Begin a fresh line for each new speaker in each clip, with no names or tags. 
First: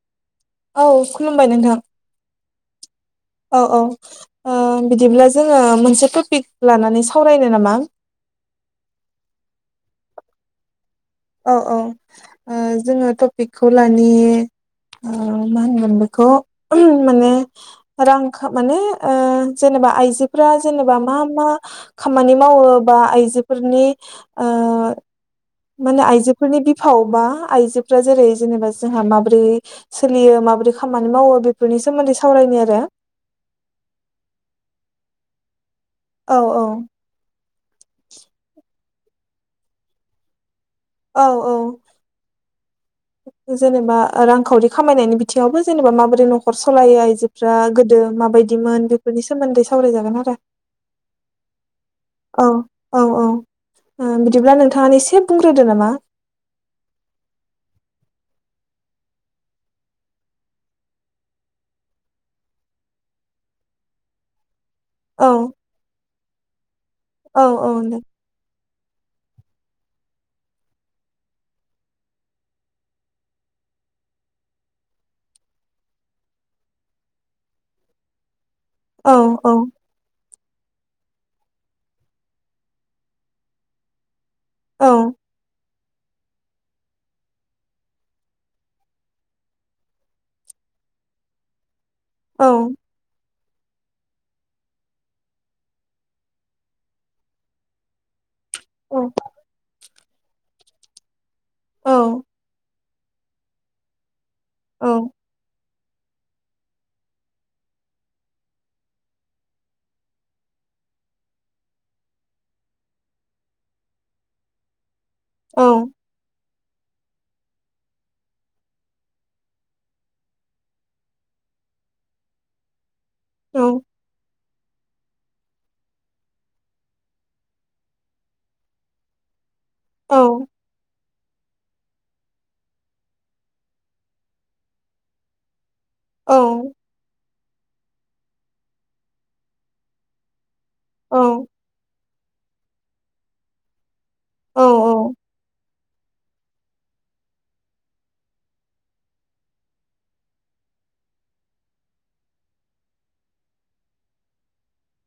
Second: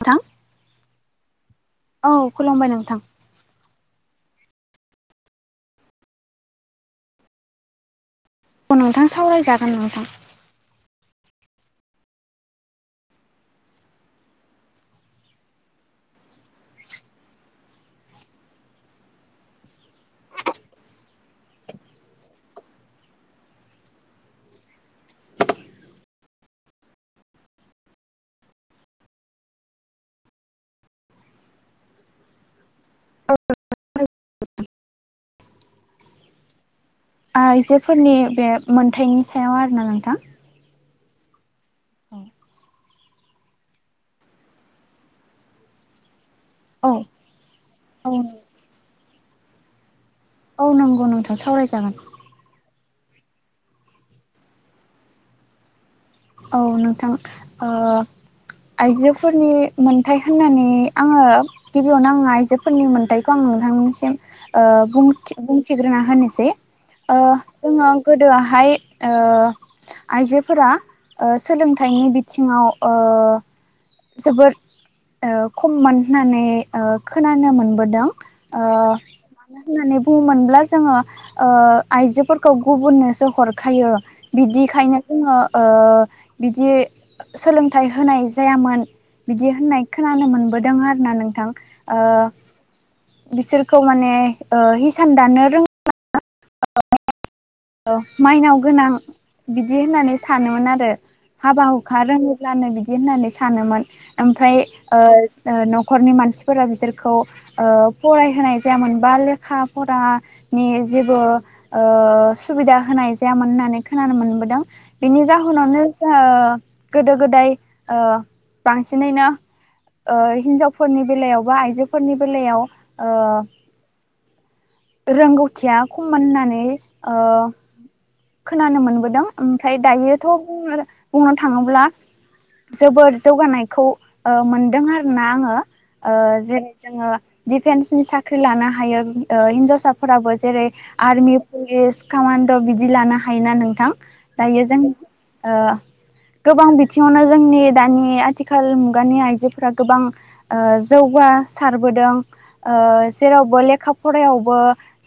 नोंथां
औ खुलुमबाय नोंथां
औ खुलुमबाय नोंथां
औ-औ बिदिब्ला जोंङो मोनसे टपिक लानानै सावरायनो नामा
अ नोंथां सावरायजागोन नोंथां
औ औ जोङो टपिकखौ लानि मा होनगोन बेखौ माने रां माने जेनेबा जबा आइजोफोरा जेनेबा मा मा खामानि मावो बा आइजोफोरनि [unintelligible] माने आइजोफोरनि बिफाव बा आइजोफोरा जेरै जेनेबा जोंहा माबोरै सोलियो म माबोरै खाम बेफोरनि सोन्दै सावरायनो आरो
[unintelligible]
औ औ
आइजोफोरनि बे मोनथायाइनि सायाव आरोना नोंथां
औ औ
औ
जेनेबा रांखावरि खामायनायनि बिथिङावबो जेनेबा माबोरै नखर नखर
औ
सालायो आइजोफ्रा गोदो
औ
माबायदिमोन बेफोरनि सोमोन्दै सावरायजागोन आरो
औ नंगौ नोंथां सावरायजागोन
औ औ औ बिदिब्ला नोंथाङा एसे बुंग्रोदो नामा
औ नोंथां आइजोफोरनि मोनथाइ होननानै आंङो गिबियावनो आंङो आइजोफोरनि मोनथायखौ आं नोंथांमोननिसिम
औ
बुंथिग्रोना होनोसै
औ औ
जोंङो
दे
गोदोआहाय आइजोफोरा सोलोंथाइनि बिथिङाव जोबोद खममोन होननानै खोनानो मोनबोदों माब
औ औ
होननानै बुहोमोन अब्ला जोंङो आइजोफोरखौ गुबुननोसो हरखायो
औ
बिदिखायनो जोङो ओ बिदि सोलोंथाइ होनाय जायामोन। बिदि होननाय खोनानो मोनबोदों आरोना नोंथां। ओ बिसोरखौ माने ओ हिसान दानो रोङ [unintelligible] औ माइनाव गोनां
औ
बिदि होननानै सानोमोन आरो। हाबा
औ
हुखा रोङोब्लानो बिदि होननानै सानोमोन ओमफ्राय
औ
ओ ओ न' खरनि मानसिफोरा बिसोरखौ ओ फरायहोनाय जायामोन बा लेखा फरानि जेबो ओ सुबिदा होनाय जायामोन होननानै खोनानो मोनबोदों बेनि जाहोनावनो जा गोदो गोदाय ओ बांसिनैनो ओ हिन्जावफोरनि बेलायाव बा आइजोफोरनि बेलायाव ओ
औ
रोंगौथिया खममोन होननानै ओ खोनानो मोनबोदों। ओमफ्राय दायोथ'
औ
बुंनो बुंनो थाङोब्ला जोबोर जौगानायखौ ओ मोनदों आरोना आङो। ओ जेरै जोङो दिफेन्सनि साख्रि लानो हायो ओ हिनजावसाफोराबो जेरै
औ
आर्मि पुलिस कामान्ड' बिदि बिदि लानो हायोना नोंथां दायो जों
औ
ओ गोबां बिथिङावनो जोंनि दानि आथिखाल मुगानि आइजोफोरा गोबां ओ जौगा सारबोदों ओ जेरावबो लेखा फरायावबो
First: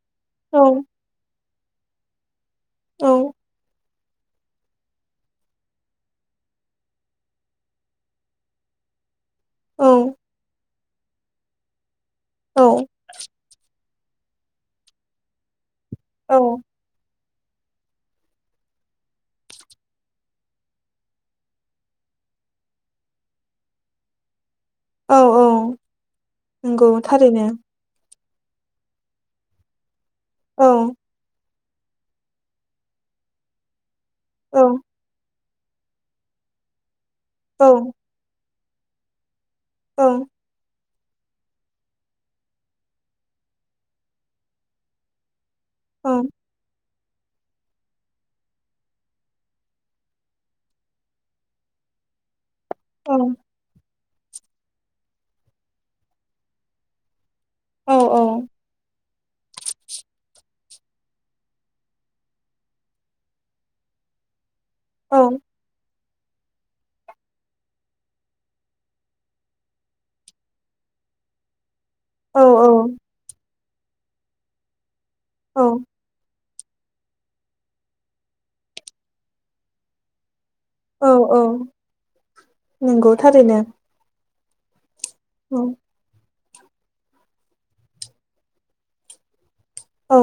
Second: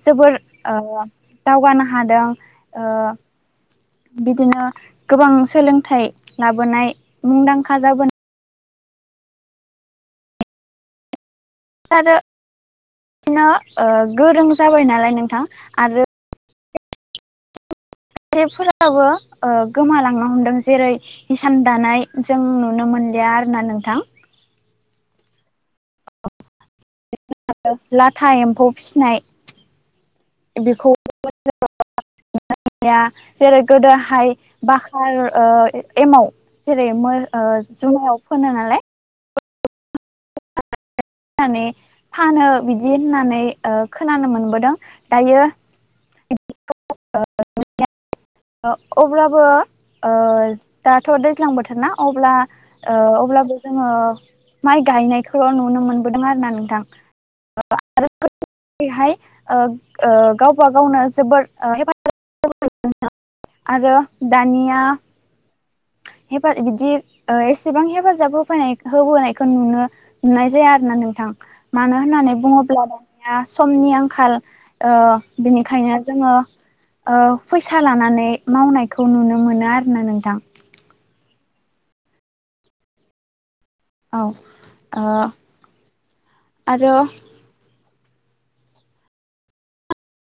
जोबोर ओ दावगानो हादों ओ बिदिनो गोबां सोलोंथाइ लाबोनाय मुंदांखा जाबो
औ।
आरो बिनो ओ गोरों जाबाय नालाय नोंथां आरो
औ।
जेफोराबो ओ गोमालांनो हमदों जेरै हिसान दानाय जों नुनो मोन लिया आरो ना नोंथां।
औ औ नंगौ थारैनो।
था एम्फौ फिसिनाय
औ
बेखौ [inaudible] जेरै गोदोहाय
औ
बाखार ओ एमाव जेरै मोर ओ
औ
जुमायाव फोनो नालाय
औ।
नानै फानो बिदि होननानै ओ खोनानो मोनबोदों दायो
औ।
[unintelligible] अब्लाबो ओ दाथ' दैज्लां बोथोर ना अब्ला ओ अब्लाबो जोङो माइ गायनायखौल' नुनो मोनबोदों आरो ना नोंथां।
औ
[unintelligible] हाय। ओ ओ गावबा गावनो जोबोद ओ हेफाजाब [unintelligible] आरो दानिया
औ
हेफा बिदि ओ एसेबां हेफाजाब होफैनाय होबोनायखौ नुनो नुनाय जाया आरो। ना नोंथां। मानो होननानै
औ
बुङोब्ला दानिया समनि आंखाल ओ
औ
बिनिखायनो जोङो ओ फैसा लानानै मावनायखौ नुनो मोनो आरो ना नोंथां।
औ औ नंगौ थारैनो।
औ ओ
औ
आरो
औ।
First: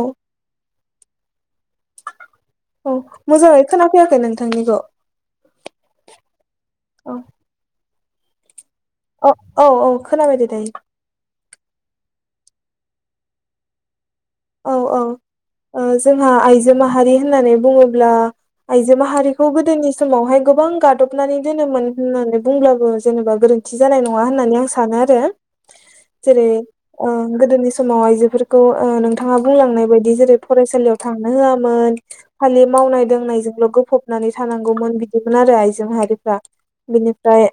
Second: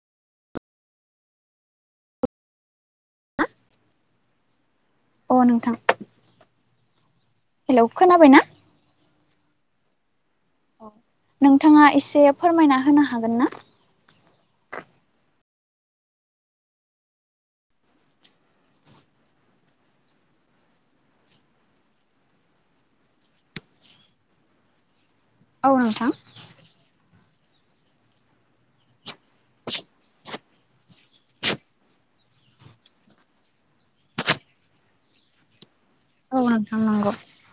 औ मोजाङै खोनाफैयाखै नोंथांनिख'।
अ नोंथां [inaudible]
औ।
हेलौ खोनाबायना?
अ औ औ खोनाबाय दे दायो।
नोंथाङा एसे फोरमायना होनो हागोन ना?
औ औ। ओ जोंहा आइजो माहारि होननानै बुङोब्ला आइजो माहारिखौ गोदोनि समावहाय गोबां गोबां गादबनानै दोनोमोन होननानै बुंब्लाबो जेनेबा गोरोन्थि जानाय नङा होननानै आं सानो आरो।
औ नोंथां।
जेरै ओ गोदोनि समाव आइजोफोरखौ ओ नों थांङा बुंलांनाय बायदि जेरै फरायसालियाव थांनो होआमोन खालि मावनाय दांनायजोंल' गोफबनानै नै थानांगौमोन बिदिमोन आरो आइजो
औ
माहारिफ्रा
नोंथां नंगौ
बिनिफ्राय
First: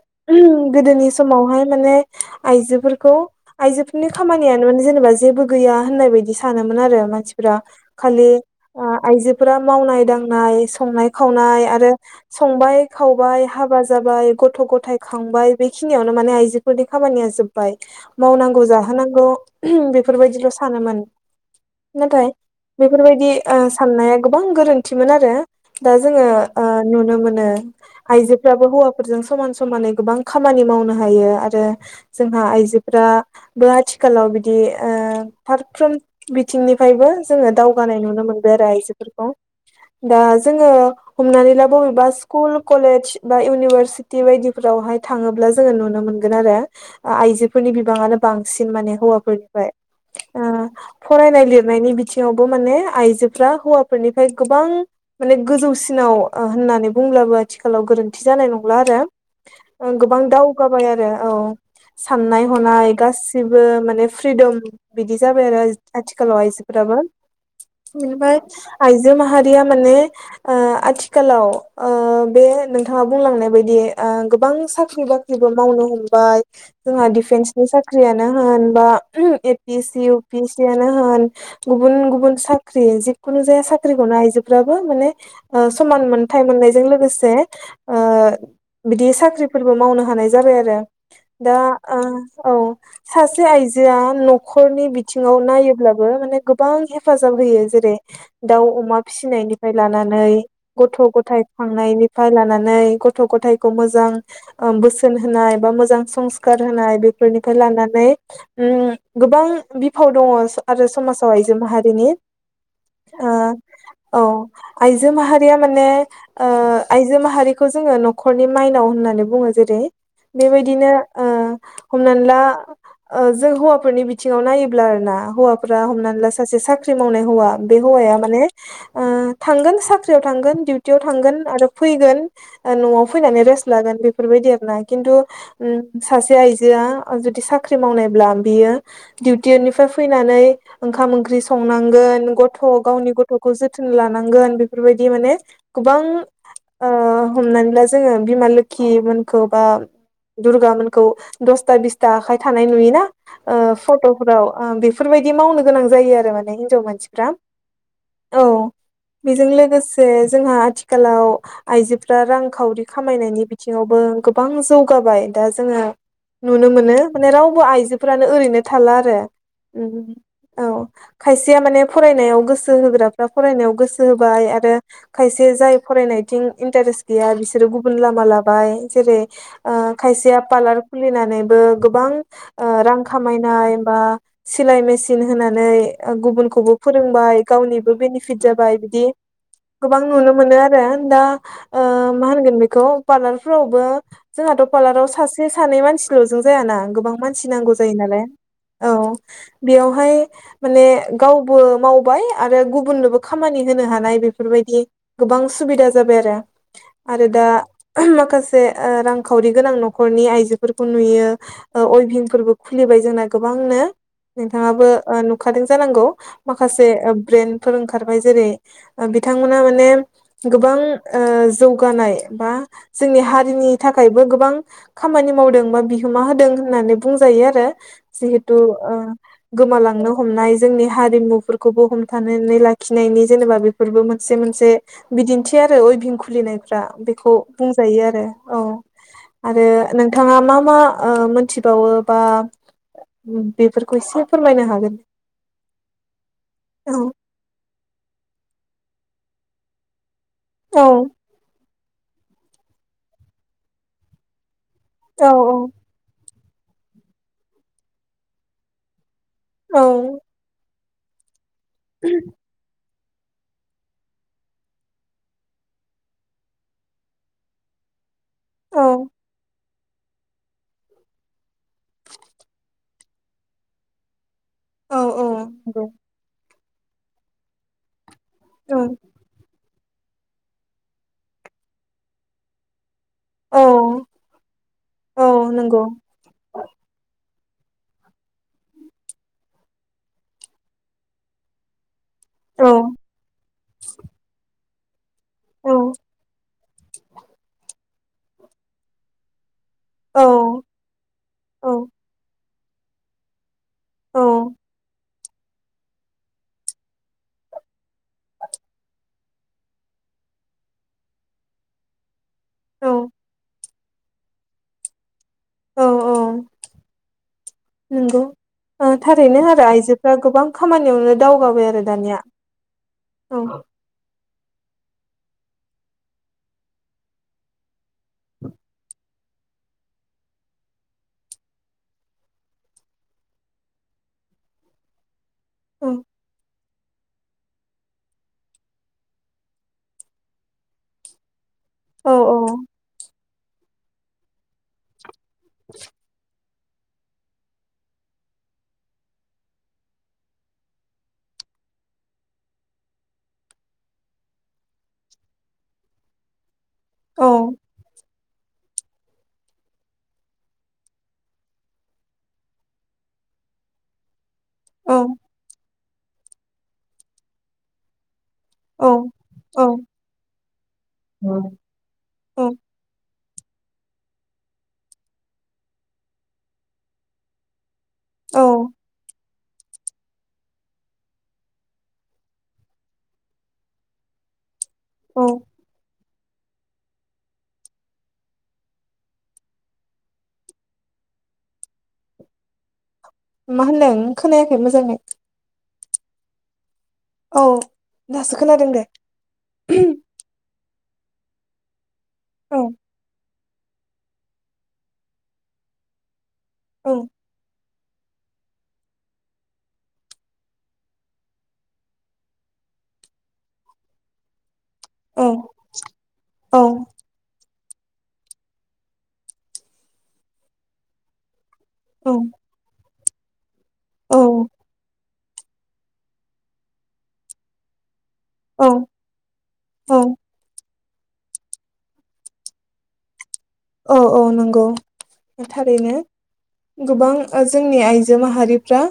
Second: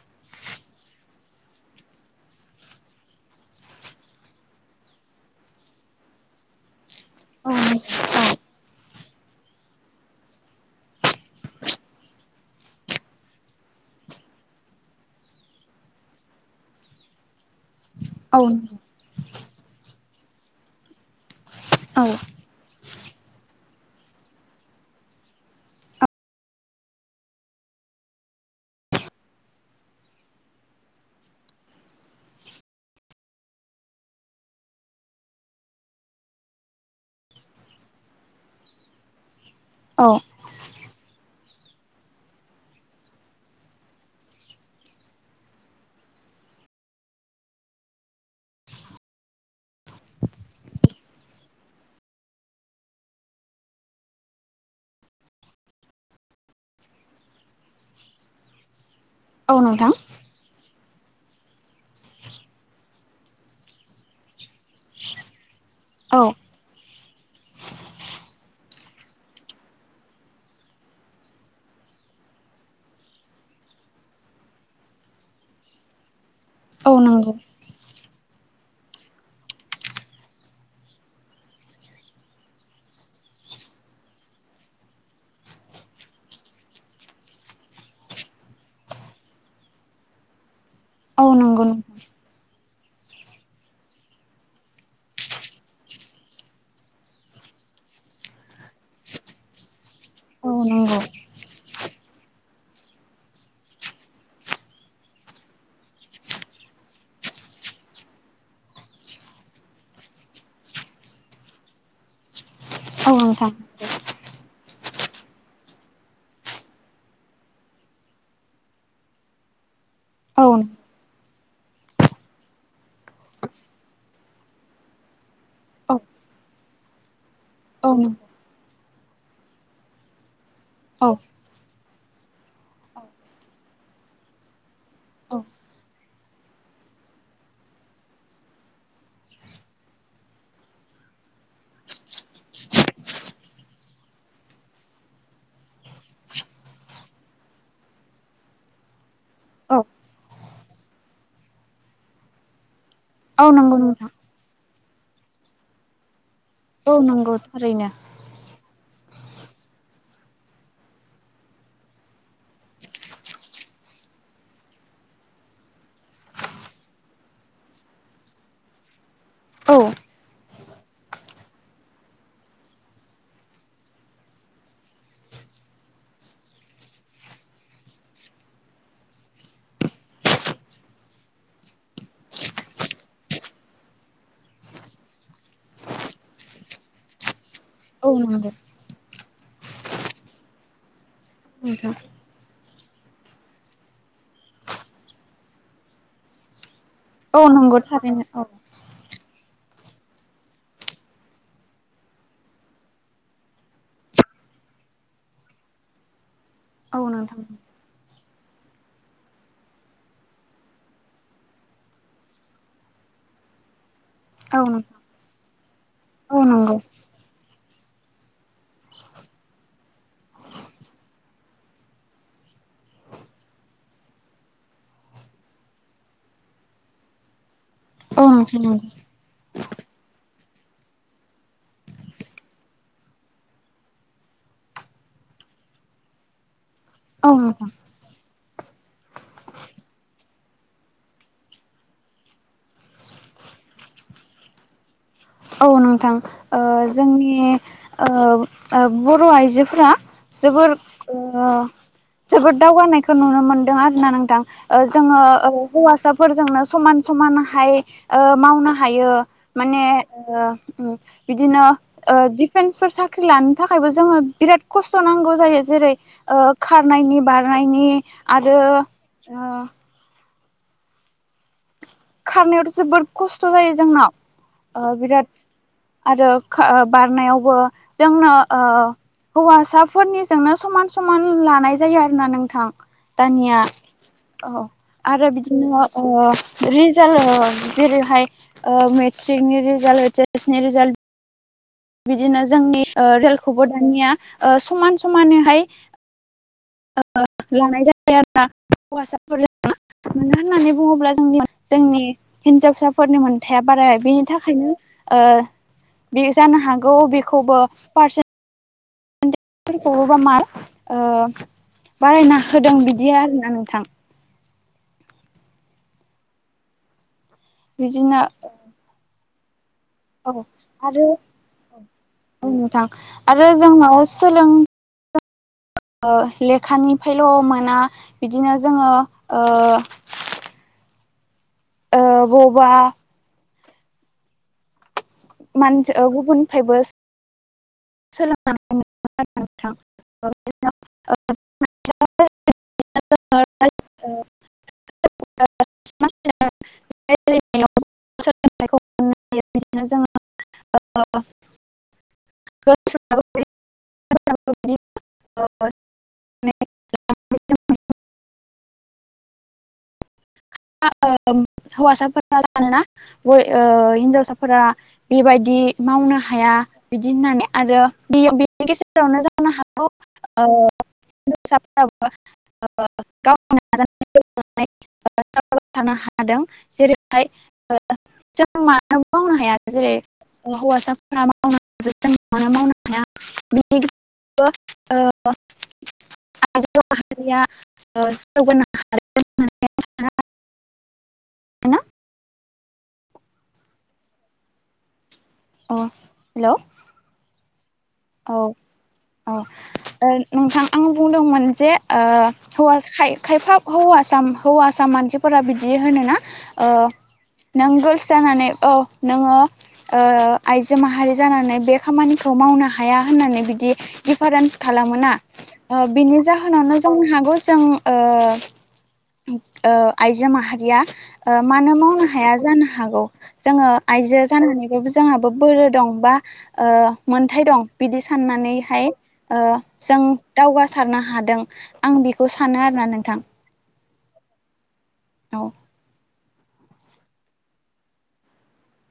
गोदोनि समावहाय माने आइजोफोरखौ आइजोफोरनि खामानियानो माने जेनेबा जेबो गैया होननाय बायदि सानोमोन आरो
औ
मानसिफोरा खालि आ- आइजोफोरा मावनाय दांनाय संनाय खावनाय आरो संबाय खावबाय हाबा जाब बाय गथ' गथाय खांबाय बेखिनियावनो माने आइजोफोरनि खामानिया जोबबाय।
औ
मावनांगौ जाहोनांगौ बेफोरबायदिल' सानोमोन। नाथाय बेफोरबायदि ओ साननाया गोबां गोरोन्थिमोन आरो दा जोङो ओ नुनो मोनो आइजोफ्राबो हौवाफोरजों समान समानै गोबां खामानि मावनो हायो। आरो जोंहा आइजोफोर दा बे आथिखालाव बिदि ओ फारफ्रोम बिथिंनिफ्रायबो जोङो दावगानाय नुनो मोनबाय आरो आइजोफोरखौ।
औ
दा जोङो हमनानै ला बबेबा स्कुल कलेज बा इउनिभारसिटि बायदिफोरावहाय थाङोब्ला जोङो नुनो मोन गोन आरो आइजोफोरनि बिबांनो बांसिन माने हौवाफोरनिफ्राय। ओ फरायनाय लिरनायनि बिथिङावबो माने आइजोफ्रा हौवाफोरनिफ्राय गोबां माने गोजौसिना आव ओ होन्नानै बुंब्लाबो आथिखालाव गोरोन्थि जानाय नंला आरो
औ नोंथां
ओ गोबां दावगाब बाय आरो औ। साननाय हनाय गासिबो माने फ्रिदम बिदि जाबाय आरो। आजिद
औ
आथिखालाव आयजोफोराबो। एनफाय आइजो माहारिया माने ओ आथिखालाव ओ बे मो नोंथाङा बुंलांनाय बायदि ओ गोबां साख्रि बाख्रिबो मावनो हमबाय
औ
जोंहा
नंगौ
डिफेन्सनि साख्रियानो होन बा A P S C U P यानो होन गुबुन गुबुन साख्रि जिखुनु जाया साख्रिखौनो आइजोफ्राबो माने ओ समान मोनथ मोननायजों लोगोसे ओ बिदि साख्रिफोरबो मावनो हानाय जाबाय
औ
दा
नंगौ
ओ औ सासे आइजोआ न'खरनि बिथि सिङाव नायोब्लाबो माने गोबां हेफाजाब होयो जेरै दाउ अमा फिसिनायनिफ्राय लानानै
[unintelligible]
थांनायनिफ्राय लानानै गथ' गथायखौ मोजां ओ बोसोन होनाय बा मोजां संखार बिफोर निफ्राय उ लानानै गोबां फाव दङ आरो समाजाव आइजो माहारिनि
औ
ओ
नोंथां
औ आइजो माहारिया माने ओ आइजो माहारिखौ जोङो न'खरनि माइनाव होननानै बुङो जेरै
औ
बेबायदिनो ओ हमनानै ला ओ जों हौवाफोरनि बिथिङाव नायोब्ला ब्लाव आरोना हौवाफोरा हमनानै ला सासे साख्रि मावनाय हौवा बे हौव
नंगौ
माने ओ थ साख्रियाव थांगोन दिउटियाव
औ
थांगोन आरो फैगोन ओ न'आव फैनानै रेस्ट लागोन बेफोरबायदि आर ना खिन्थु म सासे आइजोआ जुदि साख्रि मावनायब्ला बियो दिउ टनिफ्राय फैनानै ओंखाम ओंख्रि संनांगोन गथ' गावनि गथ'खौ जोथोन लानांगोन बेफोरबायदि माने गोबां ओ हमनानै ला जोङो बिमा लोखि खौ बा दुर्गा मोनखौ दसथा बिसथा आखाय थानाय नुयोना
औ
ओ
नंगौ नंथा।
फट'फोराव ओ बेफोरबायदि मावनो गोनां जायो आरो माने हिनजाव
औ
मानसिफ्रा
नंगौ थारैनो
औ। बेजों लोगोसे जोंहा आथिखालाव आइजोफ्रा रांखावरि खामायनायनि बिथिङावबो ओं गोबां जौगाबाय दा जोङो नुनो मोनो माने रावबो आइजोफोरानो ओरैनो थाला आरो
औ
औ खायसेया माने फरायनायाव गोसो होग्राफ्रा फरायनायाव गोसो होबाय आरो खायसे जाय फनायथिं इेटारेस गै बिसोरो गुबुन लामा लाबाय जेरै ओ खसेया पार्लार खुलिनानैबो गोबां ओ रां खामायनाय बा सिलाय मेसिन होनानै ओ गुबुनखौबो फोरोंबाय गावनिबो
औ
बेनिफिट
नंगौ
जाबाय बिदि गोबां नुनो मोनो आरो दा ओ
नोंथां
मा होनगोन बे- खौ पार्लार फोरावबो जोंहाथ' पार्लाराव सासे सानै मानसिल' जों जायाना गोबां
औ
मानसि नांगौ
नंगौ
जायो नालाय
थारैनो
औ बेयावहाय माने गावबो मावबाय आरो गुबुननोबो खामानि हो हानाय बेफोरबायदि गोबां सुबिदा जाबाय आरो
औ
आरो
नोंथां
दा [unintelligible] माखासे ओ रांखावरि गोनां न'खरनि आइजोफोरखौ नुयो ओ अयभिं फोरबो खुलिबाय जोंन गोबांनो
औ
नोंथाङाबो
नोंथां
ओन खादों जानांगौ
औ नंगौ
माखासे ब्रेन्डफोर ओंखारबाय जेरै ओ बिथांमोना माने गोबां ओ जौगानाय बा जोंनि हारिनि थाखायबो गोबां खामानि माव मावदों बा बिहोमा होदों होननानै बुंजायो आरो
औ
जिहेथु
नोंथां नंगौ
ओ गोमालांनो ह हमनाय जोंनि हारिमुफोरखौबो हमथानानै लाखिनायनि जेनेबा बेफोरबो मोनसे मोनसे बिदिन्थि आरो अइभिं खुलिनायफ्रा
औ
बेखौ
नोंथां
बुंजायो आरो औ। आरो नोंथाङा मा मा ओ मोनथिबावो बा बेफोरखौ इसे फोरमायनो हागोन?
औ नोंथां ओ
औ
जोंनि ओ ओ बर' आइजोफोरा जोबोर ओ
औ
जोबोर दावगानायखौ नुनो मोनदों आरो ना नोंथां। ओ जोङो
औ
ओ हौवासाफोरजोंनो समान समानहाय ओ मावनो हायो
औ
माने ओ ओ बिदिनो ओ डिफेनसफोर साख ख्रि लानो थाखायबो जोङो बिराद खस्थ' नांगौ जायो जेरै ओ खारनायनि बारनायनि आरो
औ
ओ खारनायावथ' जोबोद खस्थ' जायो जोंहा ओ
औ
बिराद आरो खा बारनायावबो जोंनो ओ
औ
हौवासा फोरनिजोंनो समान समान लानाय जायो आरोना नोंथां। दानिया
औ
औ आरो
औ
बिदिनो
नंगौ
ओ रिजाल्ट जेरैहाय मेट्रिकनि रिजाल्ट एइस एस नि रिजाल्ट बिदिनो
औ
जोंनि ओ रेलखौबो दानिया समान समानैहाय
औ
ओ लानाय जाबाय आरो ना हौवासाफोरजों [unintelligible] मानो
औ
होननानै बुङोब्ला जोंनि
औ
जोंनि हिनजावसाफोरनि मो मोनथाया बाराया
औ
बेनि थाखायनो ओ बे जानो हागौ बेखौबो पारसेन फोरखौबा मार्क ओ बारायना होदों
औ
बिदि आरोना नोंथां
औ औ।
बिदिनो
नंगौ [unintelligible]
औ आरो
खामानियावनो दावगाबाय आरो दानिया
औ नोंथां
औ
आरो जोंनाव सि सोलों ओ लेखानि फायल' मोना बिदिनो जोङो ओ
[inaudible]
ओ बबावबा मान
औ
गुबुननिफायबो सोलोंनानै [unintelligible] नोंथां [unintelligible]
औ औ।
[unintelligible]
[inaudible]
सोलोंनायखौ बिदिनो जोङो ओ [inaudible]
औ
फ ज हिनजाव [unintelligible] फोरा
औ
बेबायदि मावनो हाया बिदि होननानै आरो गेजेरावनो जानो
औ
हागौ
औ
हिनजावसाफोराबो
औ
गाव थानो हादों जेरैहाय
औ
जों मानो मावनो हाया जेरै हौवासाफोरा मावनो हाया बिनि ग
औ
[unintelligible] ओ ाहया [unintelligible] ा [unintelligible]
मा होनदों खोनायाखै मोजाङै
अ हेल'।
औ। दासो
औ
खोनादों दे
औ नोंथां आं बुंदोंमोन जे
औ
हौवा खायफा हौवासख हौवासा मानसिफोरा बिदि होनोना ओ
औ
नों गोर्ल्स जानानै औ नोङो आइजो माहारि जानानै बे खामानिखौ मावनो हा हाया होननानै बिदि दिडिफारेन्स खालामो
औ
बिनि जाहोनावनो जोंनो हागौ जों ओ आइजो माहारिया ओ मानो मावनो
औ
हाया जानो हागौ जोङो आइजो
औ
जानानैबाबो जोङाबो बोलो दं बा ओ मोनथाय दं बिदि खानानैहाय ओ
औ
जों दावगा सारनो हादों आं बेखौ सानो आरोना नोंथां
औ-औ नंगौ
औ
थारैनो गोबां जोंनि आइजो माहारिफ्रा